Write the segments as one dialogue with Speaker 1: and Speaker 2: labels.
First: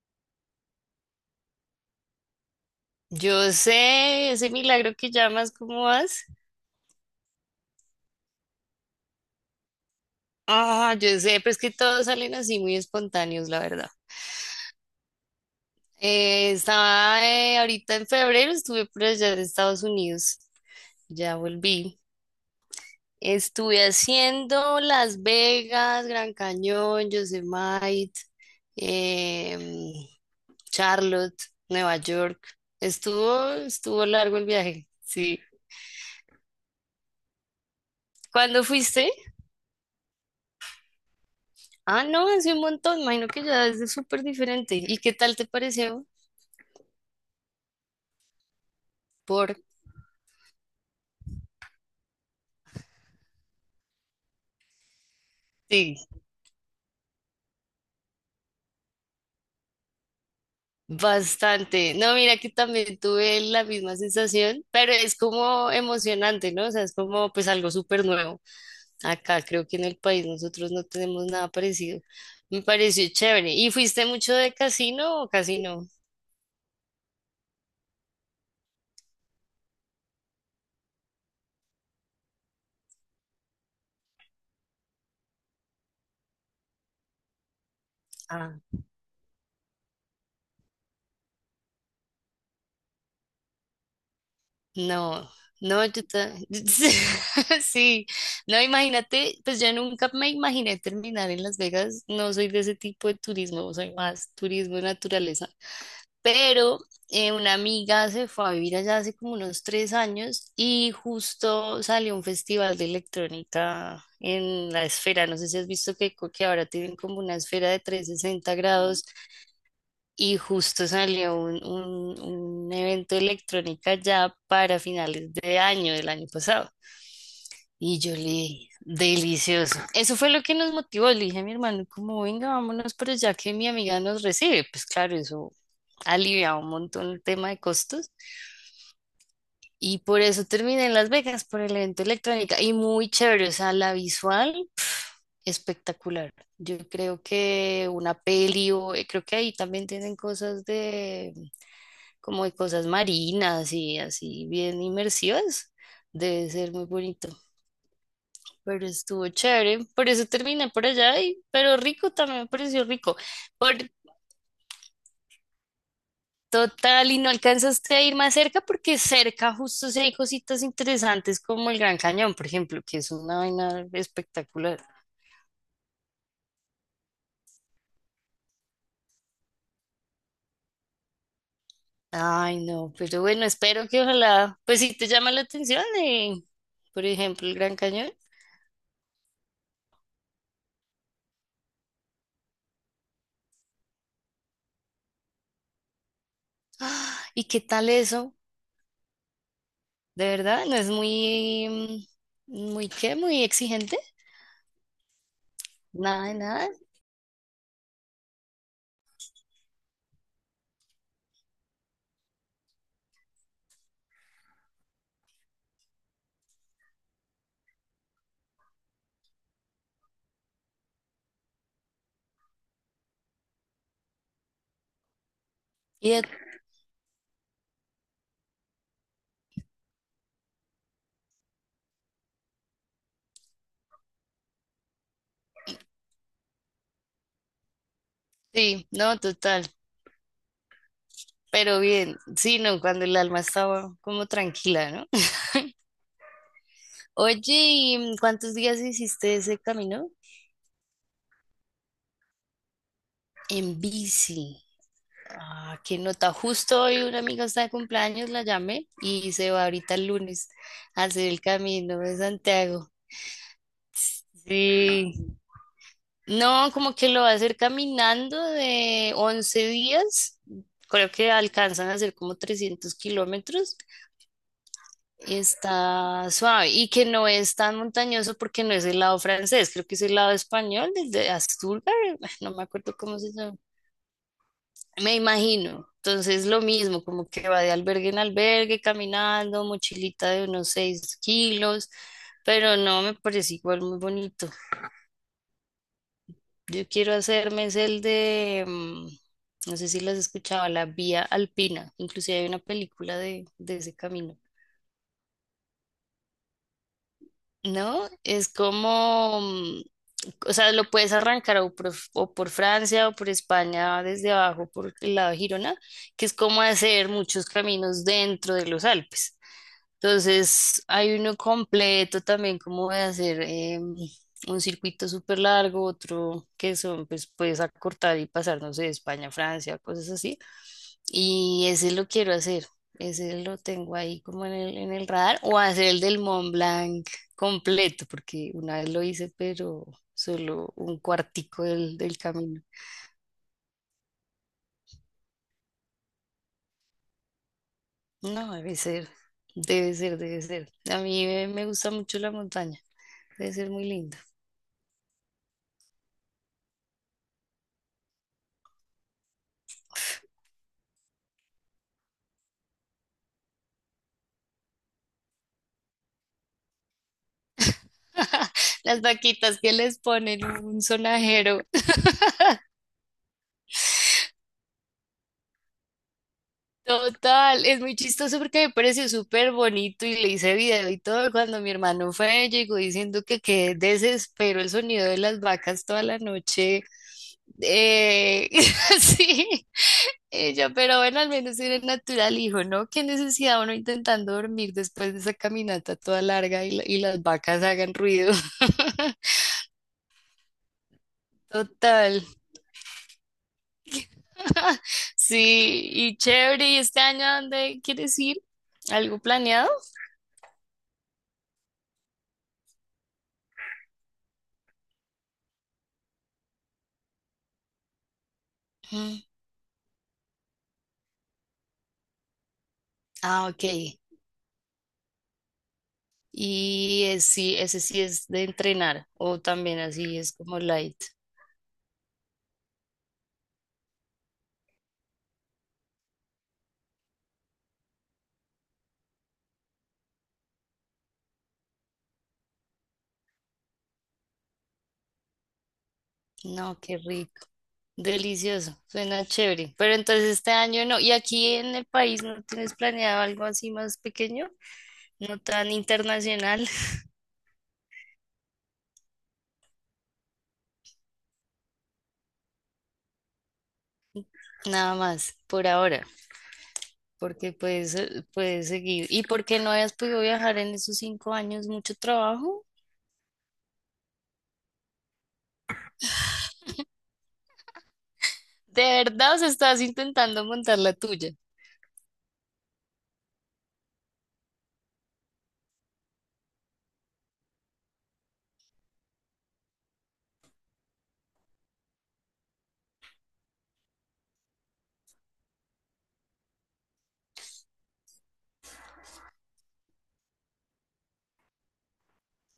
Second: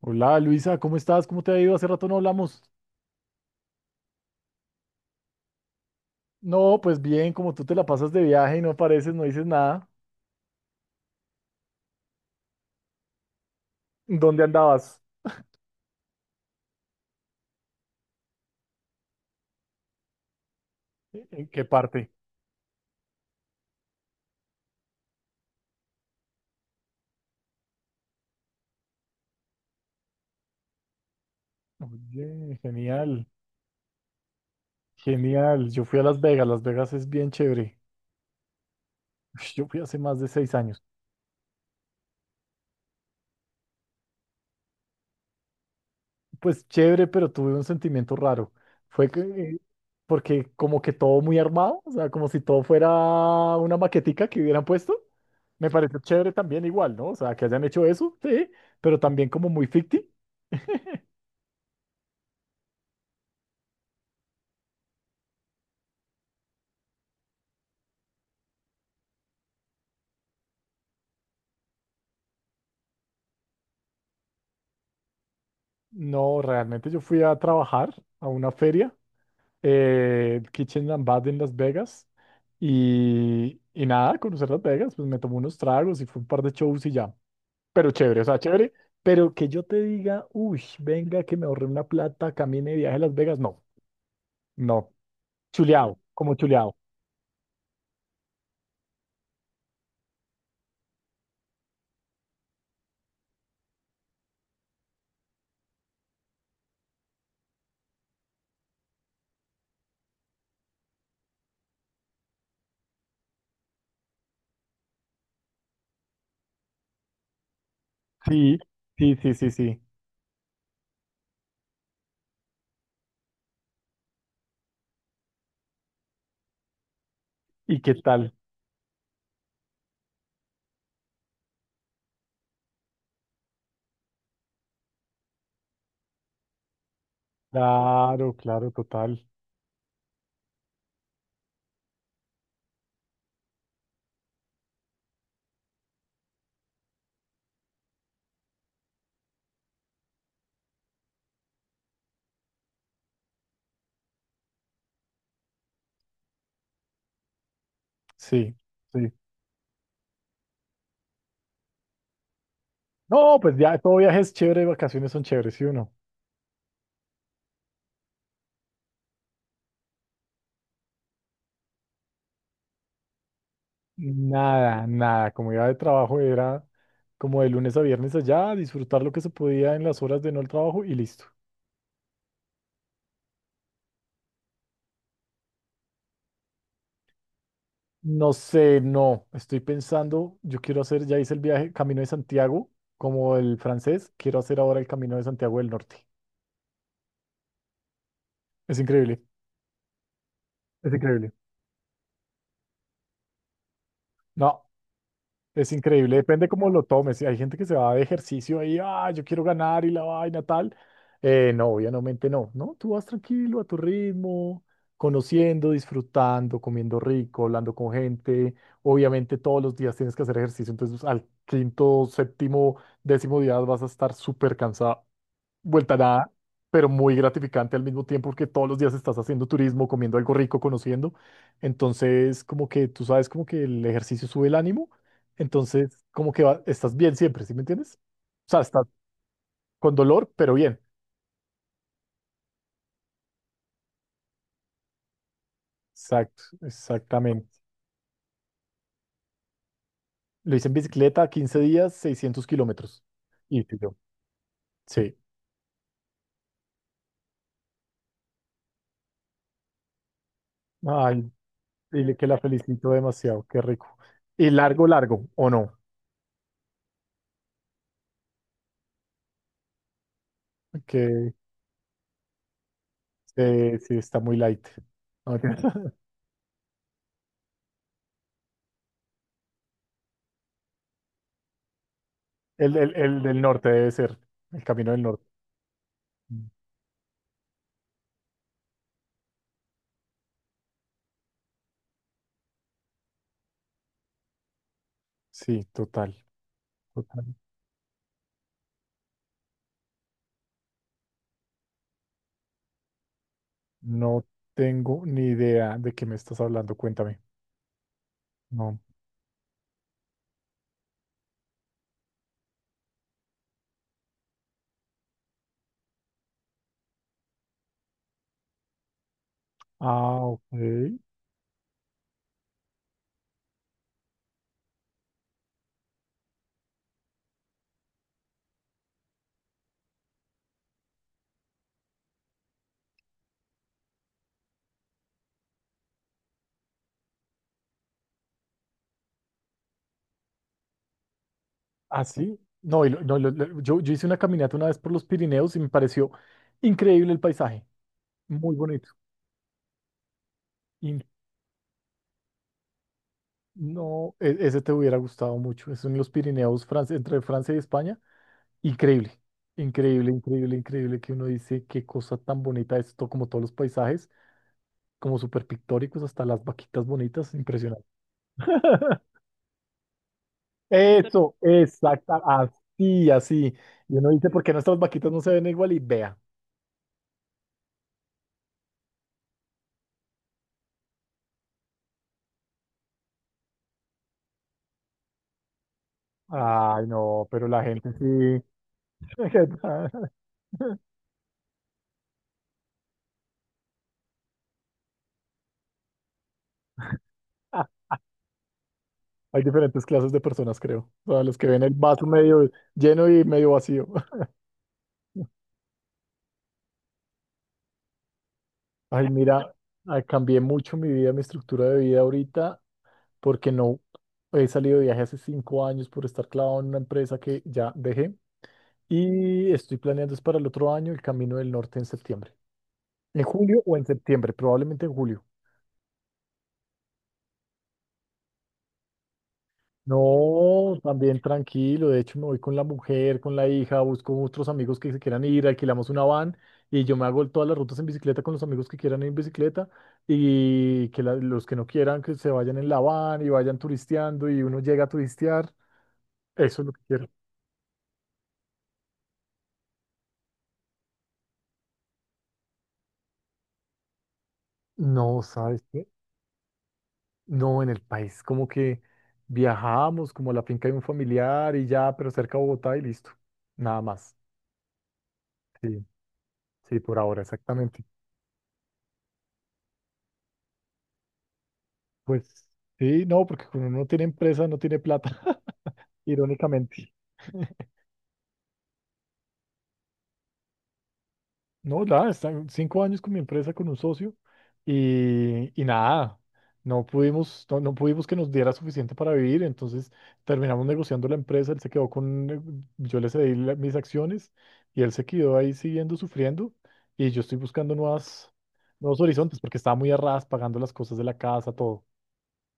Speaker 1: Hola Luisa, ¿cómo estás? ¿Cómo te ha ido? Hace rato no hablamos.
Speaker 2: Yo sé, ese milagro que llamas, ¿cómo vas?
Speaker 1: No, pues bien, como tú te la pasas de viaje y no apareces, no dices nada.
Speaker 2: Ah, yo sé, pero es que todos salen así muy espontáneos, la verdad.
Speaker 1: ¿Dónde andabas?
Speaker 2: Estaba ahorita en febrero, estuve por allá en Estados Unidos, ya
Speaker 1: ¿En qué
Speaker 2: volví.
Speaker 1: parte?
Speaker 2: Estuve haciendo Las Vegas, Gran Cañón, Yosemite, em, Charlotte, Nueva York.
Speaker 1: Oye, genial,
Speaker 2: Estuvo largo el viaje, sí.
Speaker 1: genial. Yo fui a Las Vegas, Las Vegas es bien chévere.
Speaker 2: ¿Cuándo fuiste?
Speaker 1: Yo fui hace más de 6 años.
Speaker 2: Ah, no, hace un montón, imagino que ya es súper diferente. ¿Y qué tal te pareció?
Speaker 1: Pues chévere, pero tuve un sentimiento raro. Fue que,
Speaker 2: Por
Speaker 1: porque como que todo muy armado, o sea, como si todo fuera una maquetica que hubieran puesto. Me
Speaker 2: ti,
Speaker 1: pareció chévere también igual, ¿no? O sea, que hayan hecho eso, sí, pero también como muy ficti.
Speaker 2: bastante. No, mira que también tuve la misma sensación, pero es como emocionante, ¿no? O sea, es como pues algo súper nuevo. Acá creo que en el país nosotros no tenemos nada parecido. Me pareció chévere. ¿Y fuiste mucho de casino o casino?
Speaker 1: No, realmente yo fui a trabajar a una feria, el Kitchen and Bath en Las Vegas, y nada, conocer Las Vegas, pues me tomé unos tragos y fue un par de shows y ya. Pero chévere, o sea, chévere, pero que yo te diga, uy, venga, que me ahorré una plata, camine de viaje a Las Vegas, no, no,
Speaker 2: No, no,
Speaker 1: chuleado, como chuleado.
Speaker 2: sí, no, imagínate, pues yo nunca me imaginé terminar en Las Vegas, no soy de ese tipo de turismo, soy más turismo de naturaleza, pero una amiga se fue a vivir allá hace como unos 3 años y justo salió un festival de electrónica en la esfera, no sé si has visto que ahora tienen como una esfera de trescientos sesenta
Speaker 1: Sí,
Speaker 2: grados
Speaker 1: sí, sí, sí, sí.
Speaker 2: y justo salió un evento de electrónica ya para finales de año, del año pasado.
Speaker 1: ¿Y qué
Speaker 2: Y yo le
Speaker 1: tal?
Speaker 2: dije, delicioso. Eso fue lo que nos motivó. Le dije a mi hermano, como venga, vámonos, pero ya que mi amiga nos recibe, pues claro, eso aliviaba un montón el tema de costos.
Speaker 1: Claro, claro, total.
Speaker 2: Y por eso terminé en Las Vegas, por el evento de electrónica. Y muy chévere, o sea, la visual espectacular. Yo creo que una peli, o creo que ahí también tienen cosas de como de cosas marinas y así bien inmersivas. Debe ser muy bonito,
Speaker 1: Sí,
Speaker 2: pero
Speaker 1: sí.
Speaker 2: estuvo chévere. Por eso terminé por allá, y, pero rico también me pareció rico.
Speaker 1: No, pues
Speaker 2: Por
Speaker 1: ya, todo viaje es chévere, vacaciones son chéveres, ¿sí o no?
Speaker 2: total, y no alcanzaste a ir más cerca porque cerca justo sí hay cositas interesantes como el Gran Cañón, por ejemplo, que es una vaina espectacular.
Speaker 1: Nada, nada, como era de trabajo era como de lunes a viernes allá, disfrutar lo que se podía en las horas de no el trabajo y listo.
Speaker 2: Ay, no, pero bueno, espero que ojalá, pues si te llama la atención, por ejemplo, el Gran Cañón.
Speaker 1: No sé, no, estoy pensando, yo quiero hacer, ya hice el viaje Camino de Santiago, como el francés, quiero hacer ahora el Camino de Santiago del Norte.
Speaker 2: Ah, ¿y qué tal eso?
Speaker 1: Es increíble,
Speaker 2: ¿De verdad? ¿No es
Speaker 1: es increíble.
Speaker 2: muy, mm, muy qué? ¿Muy exigente?
Speaker 1: No. Es increíble,
Speaker 2: Nada, de
Speaker 1: depende cómo
Speaker 2: nada.
Speaker 1: lo tomes. Si hay gente que se va de ejercicio ahí, ah, yo quiero ganar y la vaina tal. No, obviamente no, ¿no? Tú vas tranquilo a tu ritmo, conociendo, disfrutando, comiendo rico, hablando con gente. Obviamente todos los días tienes que hacer ejercicio, entonces al quinto, séptimo, décimo día vas a estar súper cansado vuelta a
Speaker 2: Y de-
Speaker 1: nada, pero muy gratificante al mismo tiempo porque todos los días estás haciendo turismo, comiendo algo rico, conociendo. Entonces, como que tú sabes, como que el ejercicio sube el ánimo. Entonces, como que estás bien siempre, ¿sí me entiendes? O sea, estás
Speaker 2: sí, no, total.
Speaker 1: con dolor, pero bien.
Speaker 2: Pero bien, sí, no, cuando el alma estaba como tranquila, ¿no?
Speaker 1: Exacto,
Speaker 2: Oye,
Speaker 1: exactamente.
Speaker 2: ¿y mm, cuántos días hiciste ese camino?
Speaker 1: Lo hice en bicicleta, 15 días, 600 kilómetros. Y fui
Speaker 2: En
Speaker 1: yo,
Speaker 2: bici.
Speaker 1: sí.
Speaker 2: Ah, qué nota. Justo hoy una amiga está de cumpleaños, la llamé y se va ahorita el lunes a hacer
Speaker 1: Ay,
Speaker 2: el camino
Speaker 1: dile
Speaker 2: de
Speaker 1: que la felicito
Speaker 2: Santiago.
Speaker 1: demasiado, qué rico. Y largo, largo,
Speaker 2: Sí.
Speaker 1: ¿o no?
Speaker 2: No, como que lo va a hacer caminando de 11 días. Creo que
Speaker 1: Que
Speaker 2: alcanzan a hacer como 300 kilómetros.
Speaker 1: sí, está muy light. Ok.
Speaker 2: Está suave y que no es tan montañoso porque no es el lado francés, creo que es el lado español, desde Asturgar, no me acuerdo cómo
Speaker 1: El
Speaker 2: se
Speaker 1: del
Speaker 2: llama.
Speaker 1: norte debe ser, el camino del
Speaker 2: Me
Speaker 1: norte.
Speaker 2: imagino. Entonces
Speaker 1: Mm.
Speaker 2: lo mismo, como que va de albergue en albergue, caminando, mochilita de unos 6 kilos, pero no, me parece igual muy bonito.
Speaker 1: Sí, total,
Speaker 2: Yo quiero
Speaker 1: total.
Speaker 2: hacerme es el de, mm, no sé si las escuchaba, la Vía Alpina. Inclusive hay una película de ese
Speaker 1: No
Speaker 2: camino.
Speaker 1: tengo ni idea de qué me estás hablando, cuéntame.
Speaker 2: ¿No? Es
Speaker 1: No.
Speaker 2: como, mm, o sea, lo puedes arrancar o o por Francia o por España desde abajo, por el lado de Girona, que es como hacer muchos caminos dentro de los Alpes.
Speaker 1: Ah,
Speaker 2: Entonces,
Speaker 1: ok.
Speaker 2: hay uno completo también, como de hacer un circuito súper largo, otro que son, pues puedes acortar y pasar, no sé, de España a Francia, cosas así. Y ese lo quiero hacer, ese lo tengo ahí como en el radar, o hacer el del Mont Blanc completo, porque una vez lo hice, pero solo un cuartico
Speaker 1: Ah,
Speaker 2: del
Speaker 1: sí.
Speaker 2: camino.
Speaker 1: No, y no, yo hice una caminata una vez por los Pirineos y me pareció increíble el paisaje,
Speaker 2: No,
Speaker 1: muy
Speaker 2: debe
Speaker 1: bonito.
Speaker 2: ser, debe ser, debe ser. A
Speaker 1: Y
Speaker 2: mí me gusta mucho la montaña, debe ser muy
Speaker 1: no,
Speaker 2: lindo.
Speaker 1: ese te hubiera gustado mucho. Es en los Pirineos, Francia, entre Francia y España. Increíble, increíble, increíble, increíble que uno dice qué cosa tan bonita esto, como todos los paisajes. Como súper pictóricos, hasta las vaquitas bonitas, impresionante.
Speaker 2: Las vaquitas que les ponen un
Speaker 1: Eso,
Speaker 2: sonajero.
Speaker 1: exacta, así, así. Y uno dice, ¿por qué nuestras vaquitas no se ven igual? Y vea.
Speaker 2: Total, es muy chistoso porque me pareció súper bonito y le hice video y todo. Cuando mi hermano fue, llegó diciendo que qué desespero el sonido de las vacas toda la noche.
Speaker 1: Ay, no, pero la gente sí.
Speaker 2: Eh, sí, ella, pero bueno, al menos era natural, hijo, ¿no? Qué necesidad uno intentando dormir después de esa caminata toda larga y las vacas hagan ruido.
Speaker 1: Hay diferentes clases de personas, creo. O sea, los que ven el vaso
Speaker 2: Total.
Speaker 1: medio lleno y medio vacío.
Speaker 2: Sí, y chévere, ¿y este año a dónde quieres ir?
Speaker 1: Ay,
Speaker 2: ¿Algo
Speaker 1: mira,
Speaker 2: planeado?
Speaker 1: ah, cambié mucho mi vida, mi estructura de vida ahorita, porque no he salido de viaje hace 5 años por estar clavado en una empresa que ya dejé.
Speaker 2: Mm,
Speaker 1: Y estoy planeando es para el otro año el Camino del Norte en septiembre. En
Speaker 2: ah,
Speaker 1: julio
Speaker 2: ok.
Speaker 1: o en septiembre, probablemente en julio.
Speaker 2: Y sí, ese sí es de entrenar, o también así es como
Speaker 1: No,
Speaker 2: light.
Speaker 1: también tranquilo. De hecho, me voy con la mujer, con la hija, busco otros amigos que se quieran ir, alquilamos una van y yo me hago todas las rutas en bicicleta con los amigos que quieran ir en bicicleta y que los que no quieran que se vayan en la van y vayan turisteando y uno llega a turistear. Eso es lo
Speaker 2: No,
Speaker 1: que
Speaker 2: qué
Speaker 1: quiero.
Speaker 2: rico, delicioso, suena chévere. Pero entonces este año no, ¿y aquí en el país no tienes planeado algo así más pequeño?
Speaker 1: No,
Speaker 2: No
Speaker 1: ¿sabes
Speaker 2: tan
Speaker 1: qué?
Speaker 2: internacional,
Speaker 1: No, en el país, como que viajamos como a la finca de un familiar y ya, pero cerca de Bogotá y listo. Nada más.
Speaker 2: nada más, por
Speaker 1: Sí,
Speaker 2: ahora,
Speaker 1: sí, por ahora,
Speaker 2: porque
Speaker 1: exactamente.
Speaker 2: puedes, puedes seguir. ¿Y por qué no hayas podido viajar en esos 5 años? ¿Mucho
Speaker 1: Pues
Speaker 2: trabajo?
Speaker 1: sí, no, porque cuando uno tiene empresa no tiene plata, irónicamente.
Speaker 2: ¿De verdad o estás intentando montar la tuya?
Speaker 1: No, nada, están 5 años con mi empresa, con un socio, y nada, no pudimos que nos diera suficiente para vivir, entonces terminamos negociando la empresa, él se quedó con, yo le cedí mis acciones y él se quedó ahí siguiendo sufriendo y yo estoy buscando nuevas, nuevos horizontes porque estaba muy a ras pagando las cosas de la casa, todo.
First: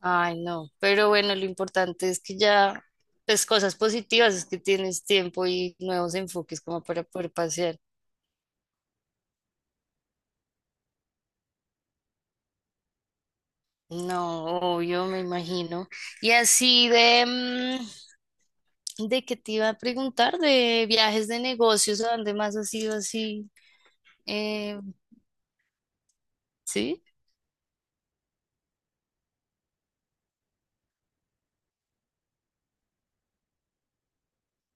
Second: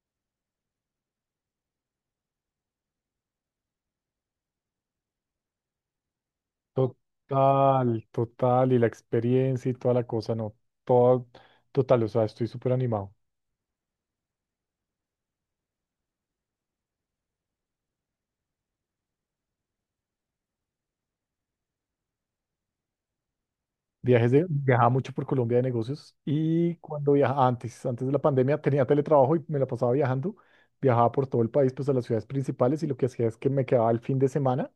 Speaker 2: Ay, no, pero bueno, lo importante es que ya, pues cosas positivas, es que tienes tiempo y nuevos enfoques como para poder pasear.
Speaker 1: Total, total, y la experiencia y toda la cosa, no, todo, total, o sea, estoy súper animado.
Speaker 2: No, obvio, me imagino. Y así de, mm, de qué te iba a preguntar, de viajes de negocios, ¿a dónde más has ido así?
Speaker 1: Viajes de,
Speaker 2: Eh,
Speaker 1: viajaba mucho por Colombia de negocios y
Speaker 2: ¿Sí?
Speaker 1: cuando viajaba antes de la pandemia tenía teletrabajo y me la pasaba viajando, viajaba por todo el país, pues a las ciudades principales y lo que hacía es que me quedaba el fin de semana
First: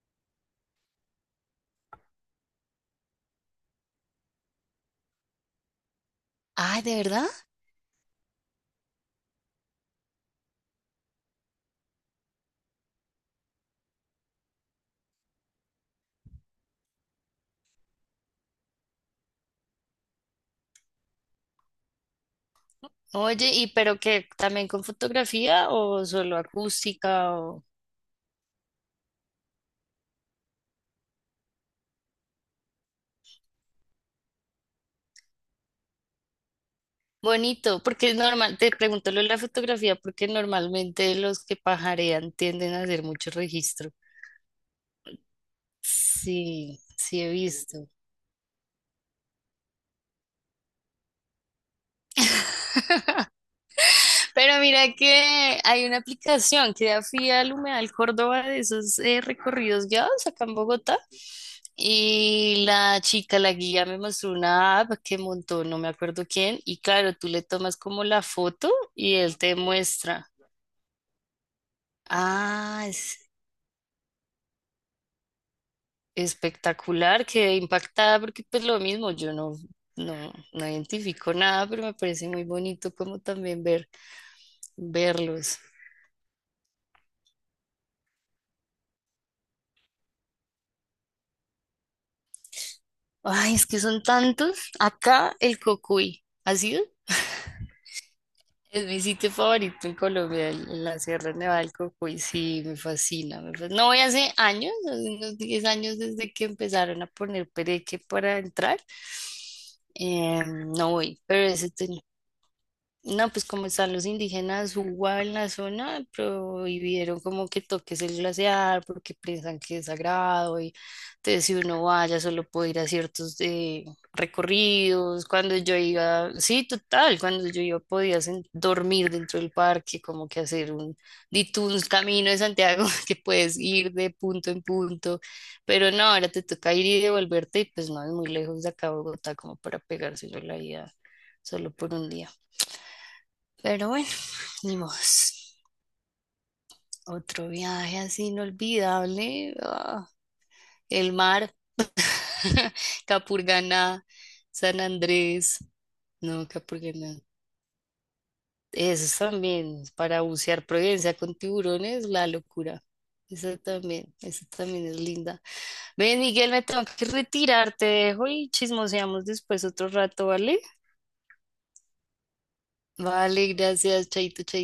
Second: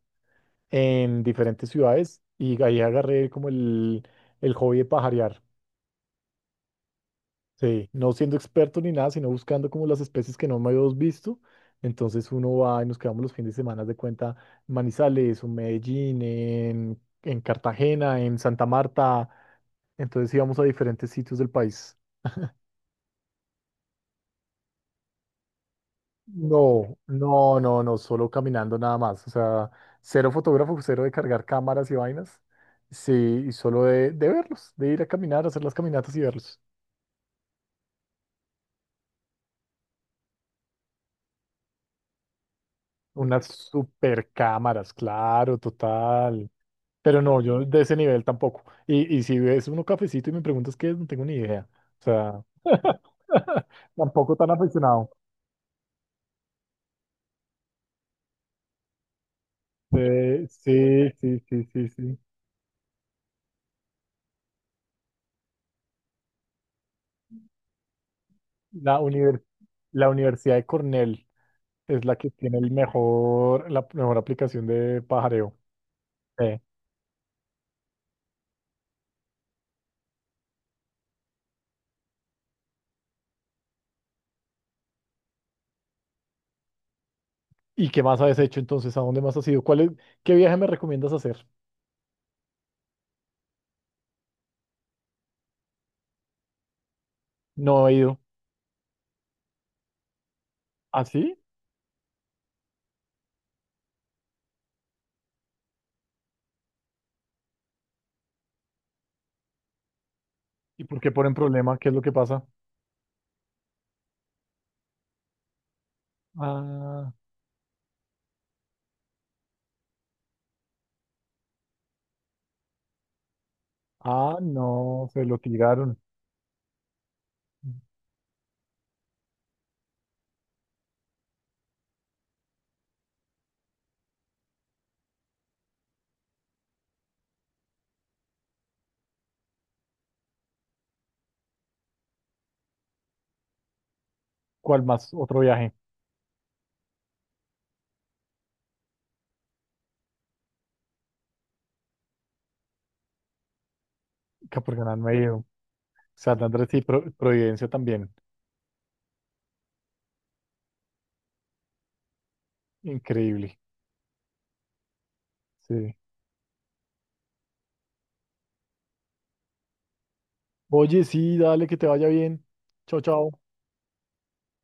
Speaker 1: en diferentes ciudades y ahí agarré como el hobby de pajarear.
Speaker 2: Ay, ¿de verdad?
Speaker 1: Sí, no siendo experto ni nada, sino buscando como las especies que no me habíamos visto. Entonces uno va y nos quedamos los fines de semana de cuenta en Manizales, en Medellín, en Cartagena, en Santa Marta. Entonces íbamos a diferentes sitios del país.
Speaker 2: Oye, ¿y pero qué, también con fotografía o solo
Speaker 1: No,
Speaker 2: acústica?
Speaker 1: no, no, no, solo caminando nada más. O sea, cero fotógrafo, cero de cargar cámaras y vainas. Sí, y solo de verlos, de ir a caminar, hacer las caminatas y verlos.
Speaker 2: Bonito, porque es normal, te pregunto lo de la fotografía, porque normalmente los que pajarean tienden a hacer mucho
Speaker 1: Unas
Speaker 2: registro.
Speaker 1: super cámaras, claro, total.
Speaker 2: Sí,
Speaker 1: Pero
Speaker 2: sí he
Speaker 1: no, yo de
Speaker 2: visto.
Speaker 1: ese nivel tampoco. Y si ves uno cafecito y me preguntas qué es, no tengo ni idea. O sea, tampoco tan
Speaker 2: Pero mira
Speaker 1: aficionado.
Speaker 2: que hay una aplicación que da fui al Humedal Córdoba de esos recorridos guiados acá en Bogotá.
Speaker 1: Sí, sí, sí, sí, sí.
Speaker 2: Y la chica, la guía, me mostró una app que montó, no me acuerdo quién. Y claro, tú le tomas como la foto
Speaker 1: La
Speaker 2: y él
Speaker 1: univers
Speaker 2: te
Speaker 1: la
Speaker 2: muestra.
Speaker 1: Universidad de Cornell es la que tiene el
Speaker 2: Ah,
Speaker 1: mejor, la mejor aplicación de pajareo. Eh,
Speaker 2: espectacular, quedé impactada porque pues lo mismo, yo no, no, no identifico nada, pero me parece muy bonito como también ver, verlos.
Speaker 1: ¿Y qué más has hecho entonces? ¿A dónde más has ido? ¿Cuál es, qué viaje me recomiendas hacer?
Speaker 2: Ay, es que son tantos. Acá el Cocuy, ¿ha sido?
Speaker 1: No he ido.
Speaker 2: Es mi sitio favorito en Colombia, el- en la
Speaker 1: ¿Ah,
Speaker 2: Sierra
Speaker 1: sí?
Speaker 2: Nevada del Cocuy. Sí, me fascina, me fascina. No voy hace años, hace unos 10 años desde que empezaron a poner pereque para entrar.
Speaker 1: ¿Y
Speaker 2: No
Speaker 1: por qué
Speaker 2: voy,
Speaker 1: ponen
Speaker 2: pero ese
Speaker 1: problema? ¿Qué es lo que pasa?
Speaker 2: no, pues como están los indígenas Uwa en la zona,
Speaker 1: Ah,
Speaker 2: prohibieron como que toques el glaciar porque piensan que es sagrado y entonces si uno vaya solo puede ir a ciertos
Speaker 1: no, se
Speaker 2: recorridos.
Speaker 1: lo
Speaker 2: Cuando yo
Speaker 1: tiraron.
Speaker 2: iba, sí, total, cuando yo iba podía dormir dentro del parque, como que hacer un, di tú un camino de Santiago que puedes ir de punto en punto, pero no, ahora te toca ir y devolverte y pues no es muy lejos de acá a Bogotá como para pegárselo la ida solo por un día. Pero bueno. Y
Speaker 1: ¿Cuál más? ¿Otro viaje?
Speaker 2: otro viaje así inolvidable. Ah, el mar, Capurganá, San
Speaker 1: Capurganá me dijo.
Speaker 2: Andrés.
Speaker 1: San
Speaker 2: No,
Speaker 1: Andrés y Pro-
Speaker 2: Capurganá.
Speaker 1: Providencia también.
Speaker 2: Eso también, para bucear Providencia con tiburones, la locura.
Speaker 1: Increíble.
Speaker 2: Eso también es linda.
Speaker 1: Sí.
Speaker 2: Ven, Miguel, me tengo que retirar, te dejo y chismoseamos después otro rato, ¿vale?
Speaker 1: Oye, sí, dale, que te vaya bien. Chao, chao.
Speaker 2: Vale, gracias, chaito, chaito.